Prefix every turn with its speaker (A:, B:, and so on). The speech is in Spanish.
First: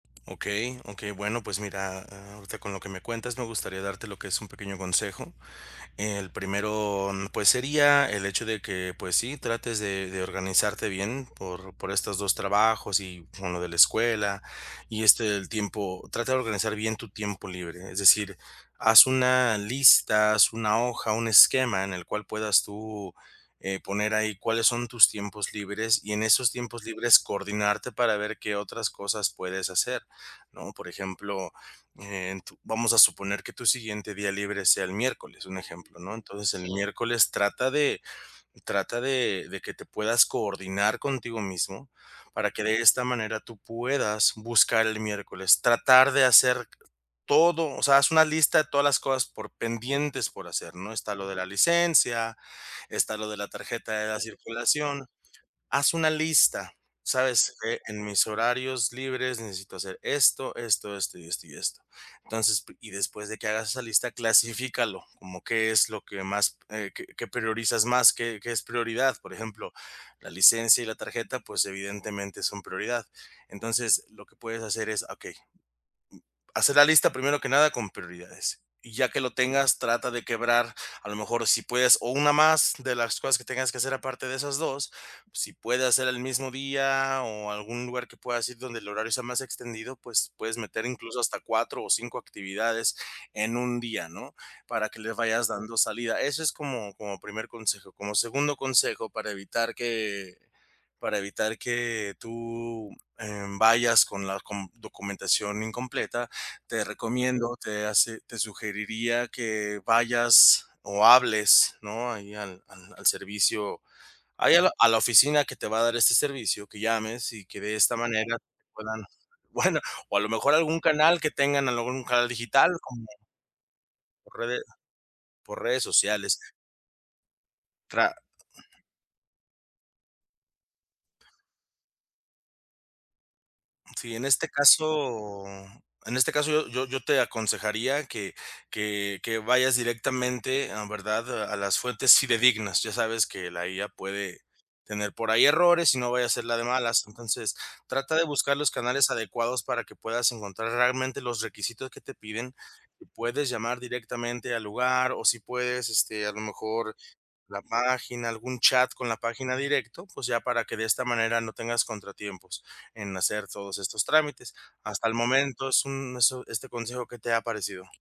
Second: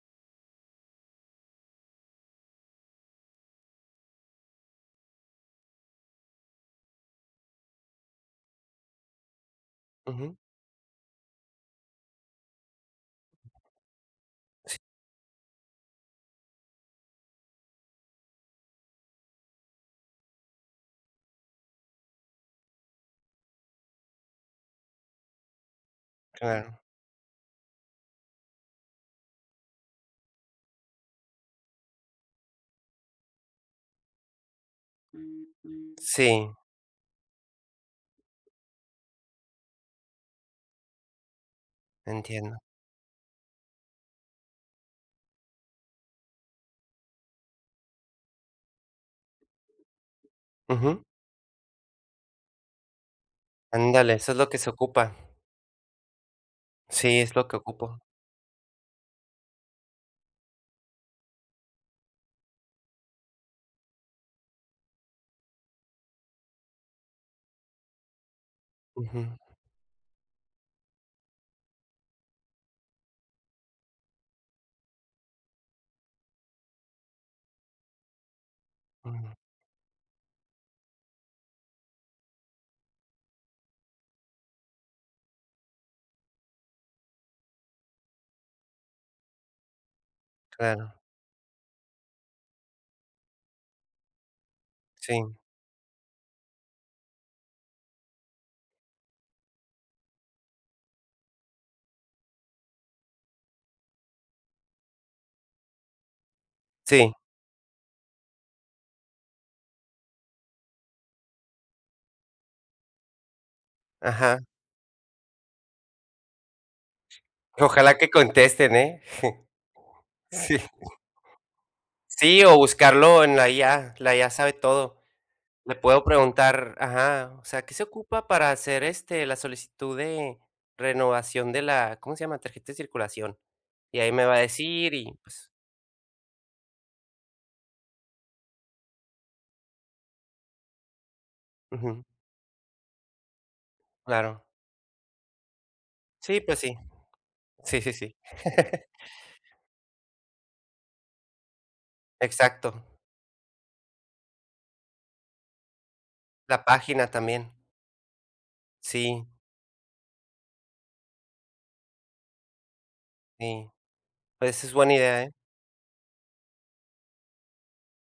A: Okey, okey. Bueno, pues mira, a ahorita con lo que me cuentas me gustaría darte lo que es un pequeño consejo. El primero, pues, sería el hecho de que, pues, sí, trates de de
B: Ujú.
A: organizarte bien por, por estos 2 trabajos y con lo de la escuela
B: Sí.
A: y, este, el tiempo trata de organizar bien tu tiempo libre. Es decir, haz una lista, haz una hoja, un esquema en el cual puedas tú, eh, poner ahí cuáles son tus tiempos libres y en esos
B: Claro.
A: tiempos libres coordinarte para ver qué otras cosas puedes hacer, ¿no? Por ejemplo, en tu vamos a suponer que tu siguiente día libre sea el miércoles, un ejemplo, ¿no?
B: Sí.
A: Entonces el miércoles trata de trata de de que te puedas coordinar contigo mismo para
B: Entiendo.
A: que de esta manera tú puedas buscar el miércoles, tratar de hacer todo. O sea, haz una lista de todas las cosas por pendientes por hacer, ¿no?
B: Ujú.
A: Está lo de la licencia, está lo de la tarjeta de
B: Ándale,
A: la
B: eso es lo que se
A: circulación.
B: ocupa.
A: Haz una lista,
B: Sí, es lo
A: ¿sabes?
B: que
A: Eh:
B: ocupo.
A: "En mis horarios libres necesito hacer esto, esto, esto y esto y esto". Entonces, p y después de que hagas esa lista, clasifícalo como qué es lo que más, eh, qué qué priorizas más, qué qué es prioridad.
B: Ujú.
A: Por ejemplo, la licencia y la tarjeta, pues evidentemente son prioridad. Entonces, lo que puedes hacer es, okey hacer la lista primero que nada con prioridades. Y ya que lo
B: Uh.
A: tengas, trata de quebrar, a lo mejor si puedes o una más de las cosas que tengas que hacer aparte de esas 2, si puede hacer el mismo día o algún lugar que puedas ir donde el horario sea más extendido, pues puedes meter
B: Claro.
A: incluso hasta 4 o 5 actividades en un día, ¿no? Para que le
B: Sí.
A: vayas dando salida. Eso es como como primer consejo. Como segundo consejo, para evitar que para evitar que tú, eh, vayas con la com documentación incompleta, te
B: Sí.
A: recomiendo, te hace te sugeriría que vayas o hables, ¿no? Ahí al al al servicio
B: Ajá.
A: ahí a la a la oficina que te va a dar este servicio, que llames y que de esta
B: Ojalá que
A: manera
B: contesten, ¿eh?
A: puedan bueno, o a lo mejor
B: Sí.
A: algún canal que tengan, algún canal
B: Sí, o
A: digital como
B: buscarlo en la IA, la IA
A: por
B: sabe
A: rede
B: todo.
A: por
B: Le
A: redes
B: puedo
A: sociales.
B: preguntar: "Ajá, o sea, ¿qué se
A: Tra
B: ocupa para hacer, este, la solicitud de renovación de la ¿cómo se llama?, tarjeta de circulación?" Y ahí
A: Sí,
B: me
A: en
B: va a
A: este
B: decir y
A: caso
B: pues...
A: en este caso yo yo yo te aconsejaría que que que vayas directamente, em, ¿verdad?, a las
B: Ujú.
A: fuentes fidedignas. Ya sabes que la IA puede
B: Claro.
A: tener por ahí errores y no vaya a
B: Sí,
A: ser la
B: pues
A: de
B: sí.
A: malas. Entonces,
B: Sí, sí,
A: trata
B: sí.
A: de buscar los canales adecuados para que puedas encontrar realmente los requisitos que te piden.
B: Exacto.
A: Puedes llamar directamente al lugar o si puedes, este, a lo
B: La
A: mejor
B: página también.
A: la página, algún chat con la
B: Sí.
A: página directo, pues, ya para que de esta manera no tengas contratiempos en hacer
B: Sí.
A: todos estos trámites.
B: Pues, es buena
A: Hasta el
B: idea, ¿eh?
A: momento es un eso, este consejo, ¿qué te ha parecido?